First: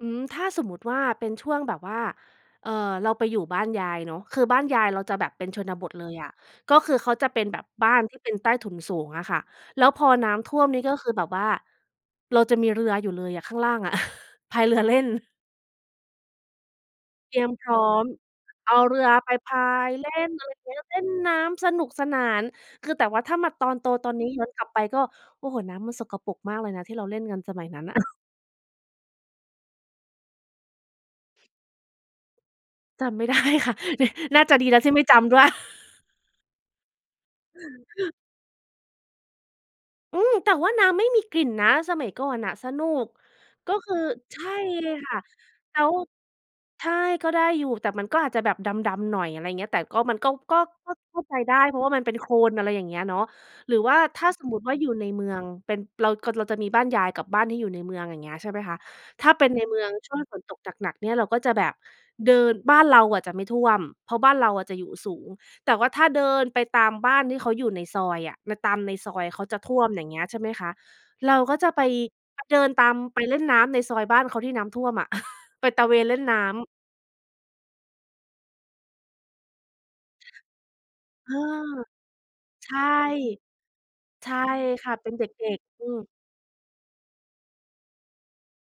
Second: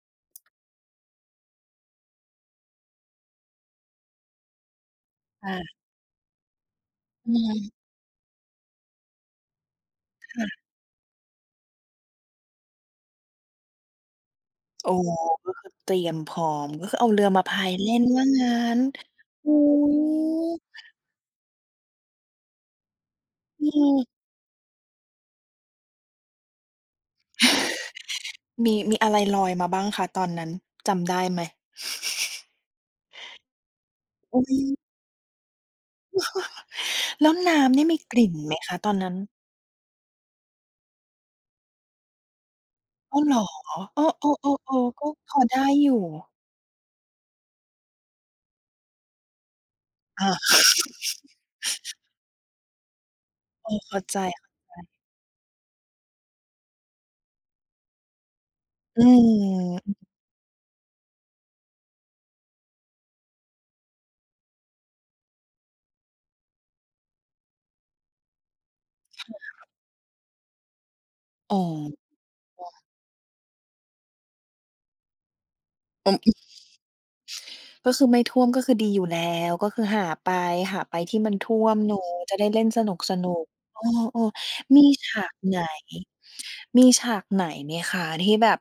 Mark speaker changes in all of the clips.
Speaker 1: อืม ถ้าสมมติว่าเป็นช่วงแบบว่า เอ่อ เราไปอยู่บ้านยายเนาะ คือบ้านยายเราจะแบบเป็นช
Speaker 2: เออ
Speaker 1: นบทเลยอะ ก็คือเขาจะ
Speaker 2: อื
Speaker 1: เป็นแบบ
Speaker 2: ม
Speaker 1: บ้านที่เป็นใต้ถุนสูงอะค่ะ แล้วพอน้
Speaker 2: ค่
Speaker 1: ำท่
Speaker 2: ะ
Speaker 1: วมนี่ก็คือแบบว่า เราจะมีเรืออยู่เลยอะ ข้างล่างอะ พายเรือ
Speaker 2: โอ
Speaker 1: เ
Speaker 2: ้
Speaker 1: ล่น
Speaker 2: ก็คือเตรียมพร้อม ก็คือเอาเรือ
Speaker 1: เตร
Speaker 2: ม
Speaker 1: ี
Speaker 2: า
Speaker 1: ยม
Speaker 2: พา
Speaker 1: พร
Speaker 2: ย
Speaker 1: ้
Speaker 2: เ
Speaker 1: อ
Speaker 2: ล่น
Speaker 1: ม
Speaker 2: ว่างั้
Speaker 1: เอา
Speaker 2: น?
Speaker 1: เรือไป
Speaker 2: อ
Speaker 1: พ
Speaker 2: ุ๊
Speaker 1: ายเล่น อะไรอย
Speaker 2: ย
Speaker 1: ่างเงี้ย เล่นน้ำสนุกสนาน คือแต่ว่าถ้ามา
Speaker 2: อ
Speaker 1: ตอนโตต
Speaker 2: ือ
Speaker 1: อนนี้ย้อนกลับไปก็ โอ้โฮ น้ำมันสกปรกมากเลยนะที่เราเล่นกันสมัยนั้นน่ะ
Speaker 2: มี มีอะไรลอยมาบ้างคะตอนนั้นจำได้ไหม?
Speaker 1: จำ ไม่ได้ ค่ะ น
Speaker 2: อ
Speaker 1: น
Speaker 2: ุ๊
Speaker 1: ่าจะดีแ
Speaker 2: ย
Speaker 1: ล้วที่ไม่จำด้วย
Speaker 2: แล้วน้ำนี่มีกลิ่นไหมคะตอนนั้น?
Speaker 1: อืม แต่ว่าน้ำไม่มีกลิ่นนะสมัยก่อนน่ะ สนุก
Speaker 2: อ้าวเหรอ?
Speaker 1: ก็คื
Speaker 2: เ
Speaker 1: อ
Speaker 2: อ
Speaker 1: ใช่
Speaker 2: อ ๆ ๆ ๆ ก
Speaker 1: ค
Speaker 2: ็
Speaker 1: ่ะ
Speaker 2: พอได้
Speaker 1: แล้
Speaker 2: อยู
Speaker 1: ว
Speaker 2: ่
Speaker 1: ใช่ ก็ได้อยู่ แต่มันก็อาจจะแบบดำ ๆ หน่อย อะไรอย่างเงี้ย แต่ก็มัน
Speaker 2: อ
Speaker 1: ก็
Speaker 2: า
Speaker 1: ก็ ก็เข้าใจได้ เพราะว่ามันเป็นโคลน อะไรอย่างเงี้ยเนาะ
Speaker 2: เอ
Speaker 1: หรือ
Speaker 2: อ
Speaker 1: ว
Speaker 2: เข
Speaker 1: ่
Speaker 2: ้
Speaker 1: า
Speaker 2: าใจ
Speaker 1: ถ้าสม
Speaker 2: ๆ
Speaker 1: มติว่าอยู่ในเมืองเป็น เรา ก เราจะมีบ้านยายกับบ้านที่อยู่ในเมือง อย่างเงี้ย ใช่ไหมคะ
Speaker 2: อื
Speaker 1: ถ้าเป็นในเมือง
Speaker 2: ม
Speaker 1: ช่วงฝนตกหนัก ๆ เนี่ยเราก็จะแบบเดิน บ้านเราอะจะไม่ท่วม เพราะบ้านเราอะจะอยู่สูง แต่ว่าถ้าเดินไปตามบ้านที่เขาอยู่ในซอยอะ น ตามในซอ
Speaker 2: ค
Speaker 1: ยเขาจะ
Speaker 2: ่ะ
Speaker 1: ท่วม อย่างเงี้ย ใช่ไหมคะ เราก
Speaker 2: อ
Speaker 1: ็
Speaker 2: ๋
Speaker 1: จะไป
Speaker 2: อ
Speaker 1: เดินตามไปเล่นน้ำในซอยบ้านเขาที่น้ำท่วมอะ ไปตระเวน
Speaker 2: อ
Speaker 1: เล่น
Speaker 2: อื
Speaker 1: น
Speaker 2: ม
Speaker 1: ้ำ
Speaker 2: ก็คือไม่ท่วมก็คือดีอยู่แล้ว ก็คือหาไป หาไปที่
Speaker 1: เอ
Speaker 2: มั
Speaker 1: อ
Speaker 2: นท่วมหนูจะได้เล่
Speaker 1: ใ
Speaker 2: น
Speaker 1: ช่
Speaker 2: สนุก ๆ เออ
Speaker 1: ใช่
Speaker 2: ๆ ม
Speaker 1: ค
Speaker 2: ี
Speaker 1: ่ะ เป
Speaker 2: ฉ
Speaker 1: ็นเด
Speaker 2: าก
Speaker 1: ็
Speaker 2: ไ
Speaker 1: ก
Speaker 2: หน
Speaker 1: ๆ อืม
Speaker 2: มีฉากไหนไหมคะ? ที่แบบ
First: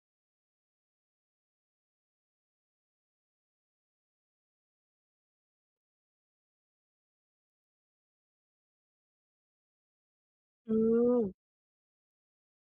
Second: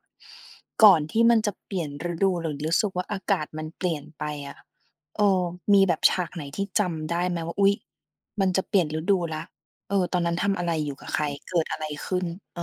Speaker 2: ก่อนที่มันจะเปลี่ยนฤดูหรือรู้สึกว่าอากาศมันเปลี่ยนไปอะ เออ มีแบบฉากไหนที่จำได้ไหมว่า อุ๊ย มันจะเปลี่ยนฤดูแล้ว เออ ตอนนั้นทำอะ
Speaker 1: อ
Speaker 2: ไ
Speaker 1: ื
Speaker 2: ร? อยู่กับใค
Speaker 1: ม
Speaker 2: ร? เกิดอะไรขึ้น? เออ